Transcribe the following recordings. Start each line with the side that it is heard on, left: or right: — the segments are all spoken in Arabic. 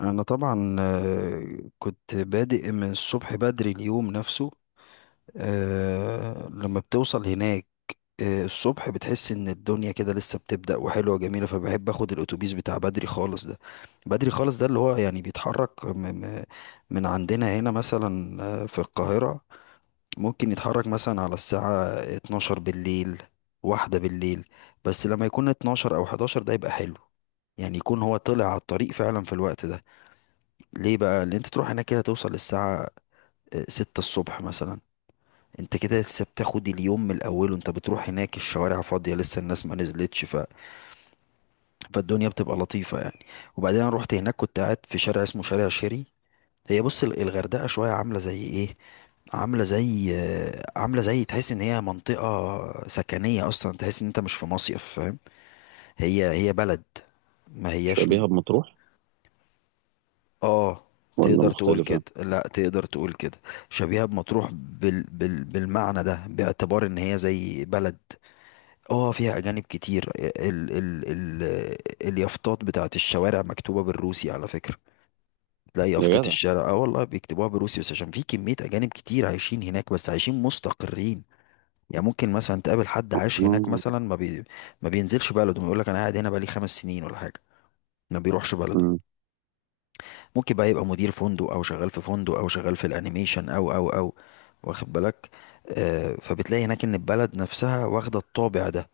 left: انا طبعا كنت بادئ من الصبح بدري اليوم نفسه. لما بتوصل هناك، الصبح بتحس ان الدنيا كده لسه بتبدأ وحلوة وجميلة، فبحب اخد الاتوبيس بتاع بدري خالص ده. بدري خالص ده اللي هو يعني بيتحرك م- من عندنا هنا مثلا، في القاهرة، ممكن يتحرك مثلا على الساعة 12 بالليل، واحدة بالليل. بس لما يكون 12 او 11 ده يبقى حلو، يعني يكون هو طلع على الطريق فعلا في الوقت ده. ليه بقى اللي انت تروح هناك كده توصل الساعة ستة الصبح مثلا؟ انت كده لسه بتاخد اليوم من الاول وانت بتروح هناك، الشوارع فاضية لسه الناس ما نزلتش، فالدنيا بتبقى لطيفة يعني. وبعدين انا رحت هناك، كنت قاعد في شارع اسمه شارع شيري. هي بص، الغردقة شوية عاملة زي ايه؟ عاملة زي، عاملة زي تحس ان هي منطقة سكنية اصلا، تحس ان انت مش في مصيف، فاهم؟ هي بلد، ما هياش.
right: شبيهة بمطروح
left: اه،
right: ولا
left: تقدر تقول كده،
right: مختلفة؟
left: لا تقدر تقول كده. شبيهة بمطروح بالمعنى ده، باعتبار ان هي زي بلد. اه، فيها اجانب كتير. اليافطات بتاعت الشوارع مكتوبة بالروسي على فكرة. تلاقي
right: يا
left: يافطة
right: جدع،
left: الشارع، اه والله بيكتبوها بالروسي، بس عشان في كمية اجانب كتير عايشين هناك، بس عايشين مستقرين. يعني ممكن مثلا تقابل حد عايش هناك
right: آه.
left: مثلا ما بينزلش بلده ويقول لك انا قاعد هنا بقالي 5 سنين ولا حاجة، ما بيروحش بلده.
right: مم.
left: ممكن بقى يبقى مدير فندق او شغال في فندق او شغال في الانيميشن او واخد بالك؟ فبتلاقي هناك ان البلد نفسها واخده الطابع ده.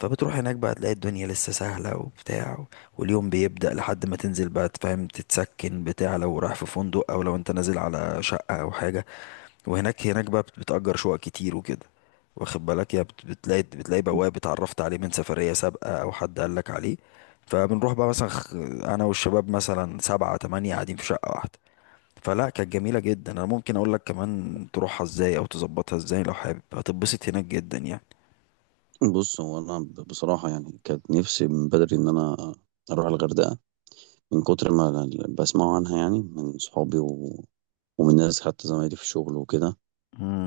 left: فبتروح هناك بقى تلاقي الدنيا لسه سهله وبتاع، واليوم بيبدأ لحد ما تنزل بقى تفهم تتسكن بتاع، لو رايح في فندق او لو انت نازل على شقه او حاجه. وهناك، بتأجر شقق كتير وكده، واخد بالك؟ يا بتلاقي، بتلاقي بواب اتعرفت عليه من سفرية سابقة أو حد قال لك عليه. فبنروح بقى مثلا، أنا والشباب مثلا 7 8 قاعدين في شقة واحدة، فلا كانت جميلة جدا. أنا ممكن أقول لك كمان تروحها إزاي أو تظبطها إزاي، لو حابب هتتبسط هناك جدا يعني.
right: بص، هو أنا بصراحة يعني كانت نفسي من بدري إن أنا أروح الغردقة، من كتر ما بسمعه عنها، يعني من صحابي ومن ناس، حتى زمايلي في الشغل وكده.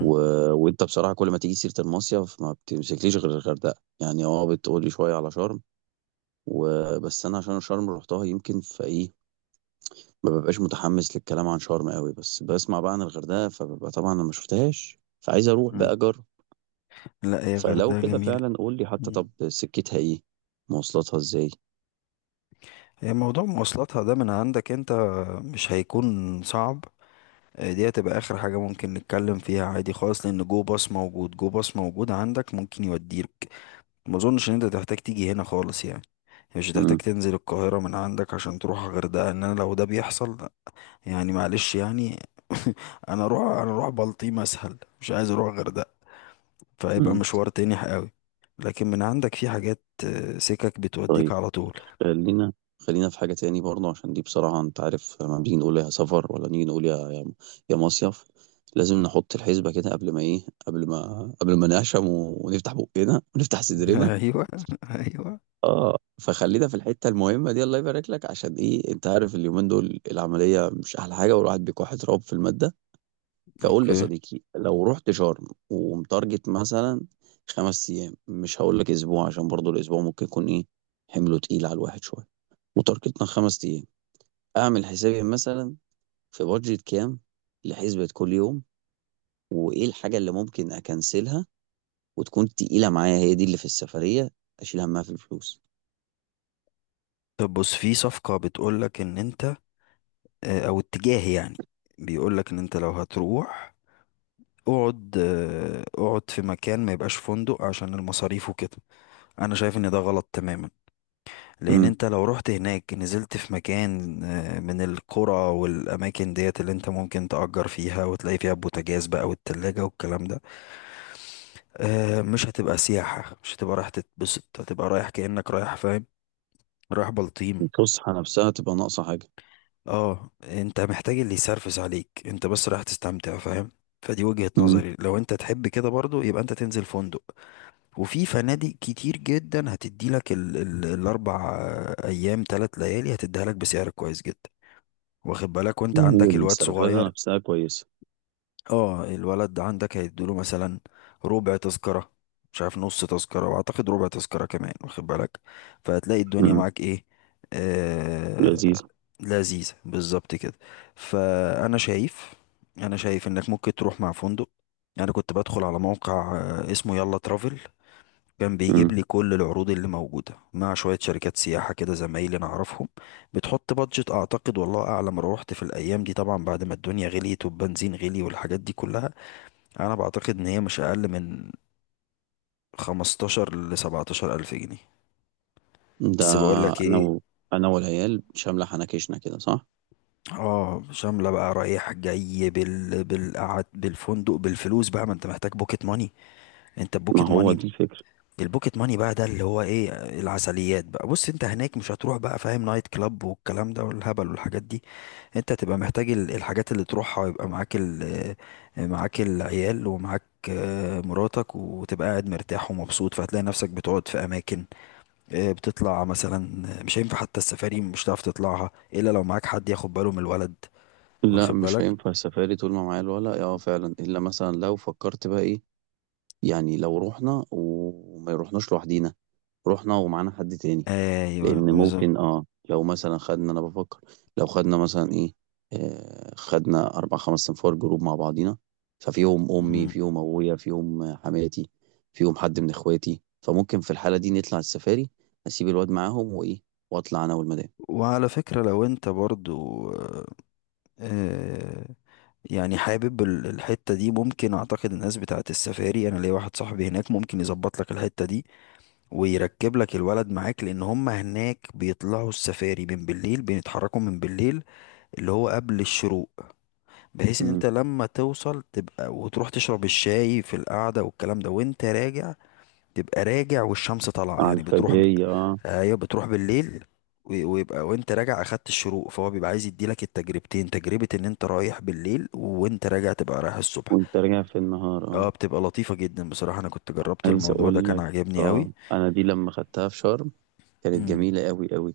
right: و... وأنت بصراحة كل ما تيجي سيرة المصيف ما بتمسكليش غير الغردقة. يعني أه، بتقولي شوية على شرم وبس. أنا عشان شرم روحتها، يمكن في إيه ما ببقاش متحمس للكلام عن شرم قوي، بس بسمع بقى عن الغردقة فببقى طبعا أنا ما شفتهاش فعايز أروح
left: مم.
right: بقى أجرب.
left: لا، هي
right: فلو
left: غردقة
right: كده
left: جميلة.
right: فعلا قول لي حتى،
left: مم.
right: طب سكتها ايه؟ مواصلاتها ازاي؟
left: هي موضوع مواصلاتها ده من عندك أنت مش هيكون صعب. دي هتبقى اخر حاجة ممكن نتكلم فيها عادي خالص، لان جو باص موجود، جو باص موجود عندك ممكن يوديك. ما اظنش ان انت تحتاج تيجي هنا خالص يعني، مش هتحتاج
right: مم.
left: تنزل القاهرة من عندك عشان تروح الغردقة، ان انا لو ده بيحصل يعني معلش يعني. انا اروح، انا اروح بلطيم اسهل مش عايز اروح الغردقة، فهيبقى
right: مم.
left: مشوار تاني قوي. لكن من عندك في حاجات، سكك بتوديك
right: طيب،
left: على طول.
right: خلينا، خلينا في حاجة تاني برضه، عشان دي بصراحة انت عارف لما بنيجي نقول يا سفر ولا نيجي نقول يا مصيف، لازم نحط الحسبة كده قبل ما ايه قبل ما قبل ما نعشم ونفتح بقنا ونفتح صدرنا.
left: ايوه، ايوه،
right: اه، فخلينا في الحتة المهمة دي، الله يبارك لك، عشان ايه انت عارف اليومين دول العملية مش احلى حاجة والواحد بيكح تراب في المادة. فقول لي يا
left: اوكي.
right: صديقي، لو رحت شرم ومتارجت مثلا 5 ايام، مش هقول لك اسبوع عشان برضو الاسبوع ممكن يكون ايه، حمله تقيل على الواحد شويه، وتارجتنا 5 ايام، اعمل حسابي مثلا في بادجت كام لحسبة كل يوم، وايه الحاجه اللي ممكن اكنسلها وتكون تقيله معايا، هي دي اللي في السفريه اشيل همها في الفلوس.
left: طب بص، في صفقة بتقولك ان انت، او اتجاه يعني، بيقول لك ان انت لو هتروح، اقعد، اقعد في مكان ما يبقاش فندق عشان المصاريف وكده. انا شايف ان ده غلط تماما، لان
right: امم.
left: انت لو رحت هناك نزلت في مكان، من القرى والاماكن ديت اللي انت ممكن تأجر فيها وتلاقي فيها بوتاجاز بقى والتلاجة والكلام ده، مش هتبقى سياحة، مش هتبقى رايح تتبسط، هتبقى رايح كأنك رايح، فاهم؟ رايح بلطيم.
right: الفسحه نفسها تبقى ناقصه حاجه.
left: اه انت محتاج اللي يسرفس عليك، انت بس رايح تستمتع، فاهم؟ فدي وجهة
right: امم.
left: نظري. لو انت تحب كده برضو، يبقى انت تنزل فندق. وفي فنادق كتير جدا هتدي لك ال ال الاربع ايام ثلاث ليالي هتديها لك بسعر كويس جدا، واخد بالك؟ وانت عندك الواد
right: والسرفازه
left: صغير،
right: نفسها كويسه.
left: اه الولد عندك هيدوله مثلا ربع تذكرة، مش عارف نص تذكرة، واعتقد ربع تذكرة كمان، واخد بالك؟ فهتلاقي الدنيا
right: امم.
left: معاك ايه، آه،
right: لذيذ.
left: لذيذة بالظبط كده. فانا شايف، انا شايف انك ممكن تروح مع فندق. انا كنت بدخل على موقع، اسمه يلا ترافل، كان بيجيب لي كل العروض اللي موجودة مع شوية شركات سياحة كده زمايلي نعرفهم. بتحط بادجت، أعتقد والله أعلم روحت في الأيام دي، طبعا بعد ما الدنيا غليت والبنزين غلي والحاجات دي كلها، أنا بعتقد إن هي مش أقل من 15 لسبعتاشر ألف جنيه.
right: ده
left: بس بقول لك
right: انا
left: إيه،
right: و... انا والعيال شامله حنكشنا كده، صح؟
left: اه شاملة بقى رايح جاي بالقعد بالفندق بالفلوس بقى، ما انت محتاج بوكيت ماني، انت
right: ما
left: بوكيت
right: هو
left: ماني.
right: دي الفكره.
left: البوكيت ماني بقى ده اللي هو ايه، العسليات بقى. بص، انت هناك مش هتروح بقى فاهم نايت كلاب والكلام ده والهبل والحاجات دي. انت هتبقى محتاج الحاجات اللي تروحها يبقى معاك، معاك العيال ومعاك، مراتك، وتبقى قاعد مرتاح ومبسوط. فهتلاقي نفسك بتقعد في اماكن، بتطلع مثلا، مش هينفع حتى السفاري، مش هتعرف تطلعها الا لو معاك حد ياخد باله من الولد،
right: لا
left: واخد
right: مش
left: بالك؟
right: هينفع السفاري طول ما معايا الولا، اه فعلا، الا مثلا لو فكرت بقى ايه، يعني لو رحنا وما رحناش لوحدينا، رحنا ومعانا حد تاني.
left: ايوه
right: لان
left: بالظبط.
right: ممكن اه، لو مثلا خدنا، انا بفكر لو خدنا مثلا ايه، آه، خدنا اربع خمس صنفار جروب مع بعضينا، ففيهم امي
left: مم.
right: فيهم ابويا فيهم حماتي، فيهم حد من اخواتي، فممكن في الحاله دي نطلع السفاري، اسيب الواد معاهم وايه، واطلع انا والمدام.
left: وعلى فكرة لو انت برضو، آه، يعني حابب الحتة دي، ممكن، اعتقد الناس بتاعت السفاري، انا ليا واحد صاحبي هناك ممكن يظبط لك الحتة دي ويركب لك الولد معاك. لان هم هناك بيطلعوا السفاري من بالليل، بيتحركوا من بالليل، اللي هو قبل الشروق، بحيث ان انت
right: امم.
left: لما توصل تبقى وتروح تشرب الشاي في القعدة والكلام ده، وانت راجع تبقى راجع والشمس طالعه،
right: على
left: يعني
right: الفجريه، اه.
left: ايوه بتروح بالليل، ويبقى وانت راجع اخدت الشروق، فهو بيبقى عايز يديلك التجربتين، تجربه ان انت رايح بالليل، وانت راجع تبقى رايح الصبح.
right: وانت راجع في النهار،
left: اه
right: اه.
left: بتبقى لطيفه جدا بصراحه، انا كنت جربت
right: عايز
left: الموضوع ده
right: اقول
left: كان
right: لك،
left: عاجبني قوي.
right: اه، انا دي لما خدتها في شرم كانت
left: امم.
right: جميله قوي قوي.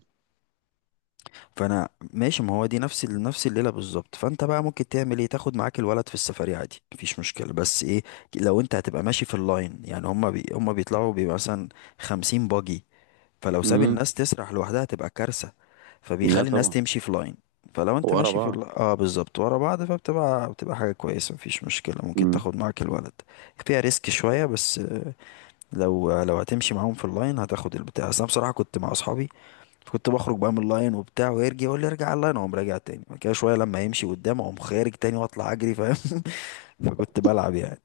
left: فانا، ماشي، ما هو دي نفس نفس الليله بالظبط. فانت بقى ممكن تعمل ايه، تاخد معاك الولد في السفريه عادي مفيش مشكله، بس ايه، لو انت هتبقى ماشي في اللاين يعني هما بيطلعوا بيبقى مثلا 50 باجي، فلو ساب
right: امم.
left: الناس تسرح لوحدها تبقى كارثة،
right: لا
left: فبيخلي الناس
right: طبعا.
left: تمشي في لاين. فلو انت
right: ورا
left: ماشي في
right: بعض.
left: اه بالظبط ورا بعض، بتبقى حاجة كويسة مفيش مشكلة، ممكن تاخد معاك الولد. فيها ريسك شوية بس، لو هتمشي معاهم في اللاين هتاخد البتاع، بس انا بصراحة كنت مع اصحابي كنت بخرج بقى من اللاين وبتاع ويرجع يقول لي ارجع اللاين اقوم راجع تاني، بعد كده شوية لما يمشي قدام اقوم خارج تاني واطلع اجري، فاهم؟ فكنت بلعب يعني،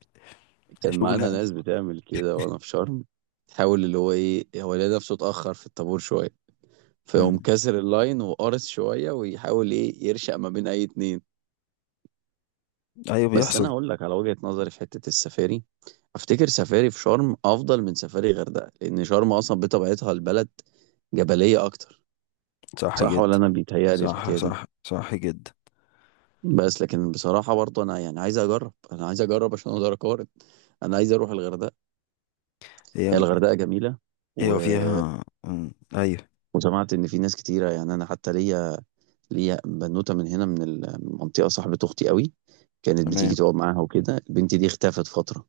right: كان معانا
left: شغل.
right: ناس بتعمل كده وانا في شرم، تحاول اللي هو ايه، هو لقى نفسه اتاخر في الطابور شويه، فيقوم
left: امم.
right: كسر اللاين وقارص شويه ويحاول ايه، يرشق ما بين اي اتنين.
left: ايوه
right: بس انا
left: بيحصل.
right: هقول لك على وجهه نظري في حته السفاري، افتكر سفاري في شرم افضل من سفاري غردقه، لان شرم اصلا بطبيعتها البلد جبليه اكتر.
left: صح
right: صح ولا
left: جدا.
right: انا بيتهيألي
left: صح
right: الحكايه دي؟
left: صح صح جدا.
right: بس لكن بصراحه برضه انا يعني عايز اجرب، انا عايز اجرب عشان اقدر اقارن. انا عايز اروح الغردقه.
left: هي،
right: هي الغردقه جميله. و...
left: ايوه فيها، ايوه.
right: وسمعت ان في ناس كتيره، يعني انا حتى ليا بنوته من هنا من المنطقه صاحبه اختي قوي، كانت بتيجي
left: تمام.
right: تقعد معاها وكده، البنت دي اختفت فتره.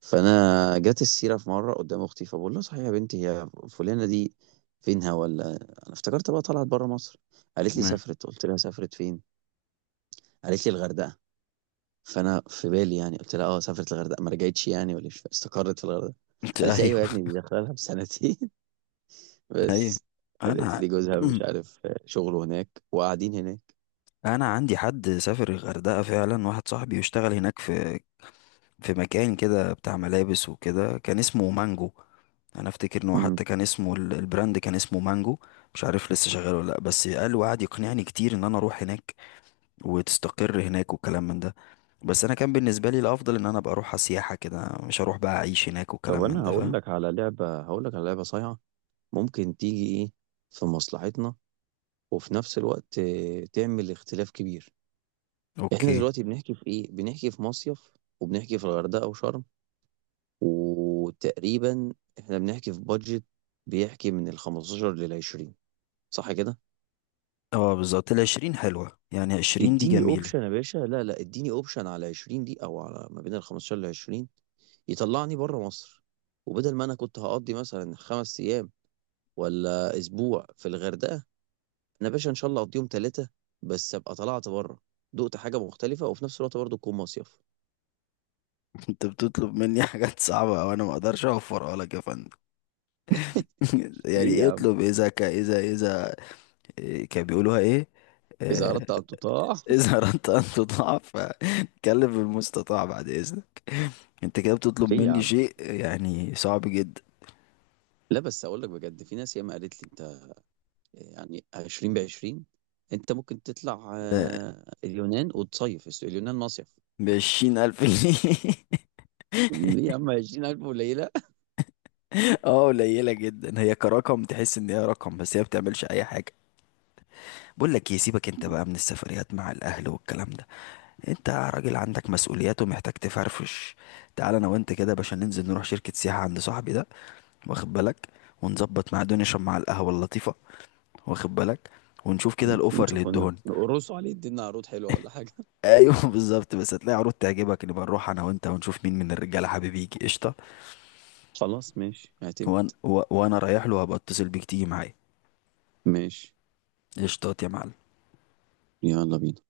right: فانا جت السيره في مره قدام اختي، فبقول لها صحيح يا بنتي هي فلانه دي فينها؟ ولا انا افتكرت بقى طلعت بره مصر. قالت لي
left: تمام.
right: سافرت، قلت لها سافرت فين؟ قالت لي الغردقه. فانا في بالي يعني قلت لها اه سافرت الغردقه ما رجعتش يعني ولا إيش؟ استقرت في الغردقه؟
left: انت
right: قالت لي
left: ايوه.
right: ايوه يا ابني دي داخله لها بسنتين
left: ايوه،
right: بس. قالت
left: انا،
right: لي جوزها مش عارف شغله هناك وقاعدين هناك.
left: انا عندي حد سافر الغردقه فعلا، واحد صاحبي يشتغل هناك في، في مكان كده بتاع ملابس وكده، كان اسمه مانجو. انا افتكر ان هو
right: امم.
left: حتى كان اسمه البراند كان اسمه مانجو. مش عارف لسه شغال ولا لا، بس قال وقعد يقنعني كتير ان انا اروح هناك وتستقر هناك والكلام من ده. بس انا كان بالنسبه لي الافضل ان انا ابقى اروح سياحه كده، مش هروح بقى اعيش هناك
right: طب
left: والكلام من
right: انا
left: ده،
right: هقول
left: فاهم؟
right: لك على لعبة، هقول لك على لعبة صايعة، ممكن تيجي ايه، في مصلحتنا وفي نفس الوقت تعمل اختلاف كبير. احنا
left: اوكي.
right: دلوقتي بنحكي في ايه؟ بنحكي في مصيف، وبنحكي في الغردقة وشرم، وتقريبا احنا بنحكي في بادجت بيحكي من ال 15 لل 20، صح كده؟
left: اه بالظبط، الـ 20 حلوة، يعني 20 دي
right: اديني
left: جميلة.
right: اوبشن يا باشا، لا لا اديني اوبشن على 20 دي او على ما بين ال 15 لل 20 يطلعني بره مصر، وبدل ما انا كنت هقضي مثلا 5 ايام ولا اسبوع في الغردقه، انا باشا ان شاء الله اقضيهم ثلاثه، بس ابقى طلعت بره، دقت حاجه مختلفه وفي نفس الوقت برضه تكون مصيف.
left: انت بتطلب مني حاجات صعبة وانا ما اقدرش اوفرها لك يا فندم. يعني
right: ليه يا
left: ايه
right: عم؟
left: اطلب إيه، اذا ك اذا اذا إيه كان بيقولوها ايه،
right: اذا
left: آه،
right: اردت ان تطاع
left: اذا اردت ان تطاع فكلم المستطاع، بعد اذنك. انت كده بتطلب
right: ليه يا
left: مني
right: عم؟
left: شيء يعني صعب جدا.
right: لا بس اقول لك بجد، في ناس ياما قالت لي انت يعني 20 ب 20 انت ممكن تطلع
left: آه،
right: اليونان وتصيف، اليونان مصيف.
left: بـ 20 ألف جنيه؟
right: ليه يا عم؟ 20,000 قليله.
left: اه قليلة جدا، هي كرقم تحس ان هي رقم بس هي بتعملش اي حاجة. بقول لك ايه، سيبك انت بقى من السفريات مع الاهل والكلام ده، انت راجل عندك مسؤوليات ومحتاج تفرفش. تعال انا وانت كده يا باشا ننزل نروح شركة سياحة عند صاحبي ده، واخد بالك؟ ونظبط، مع نشرب مع القهوة اللطيفة، واخد بالك؟ ونشوف كده الاوفر
right: نشوف،
left: اللي
right: قلنا
left: ادهن.
right: نقرصوا عليه، ادينا عروض حلوه ولا حاجه.
left: ايوه بالظبط. بس هتلاقي عروض تعجبك نبقى نروح انا وانت ونشوف مين من الرجالة حبيب يجي قشطة.
right: خلاص ماشي، اعتمد.
left: وانا رايح له هبقى اتصل بيك تيجي معايا.
right: ماشي.
left: قشطات يا معلم.
right: يلا بينا.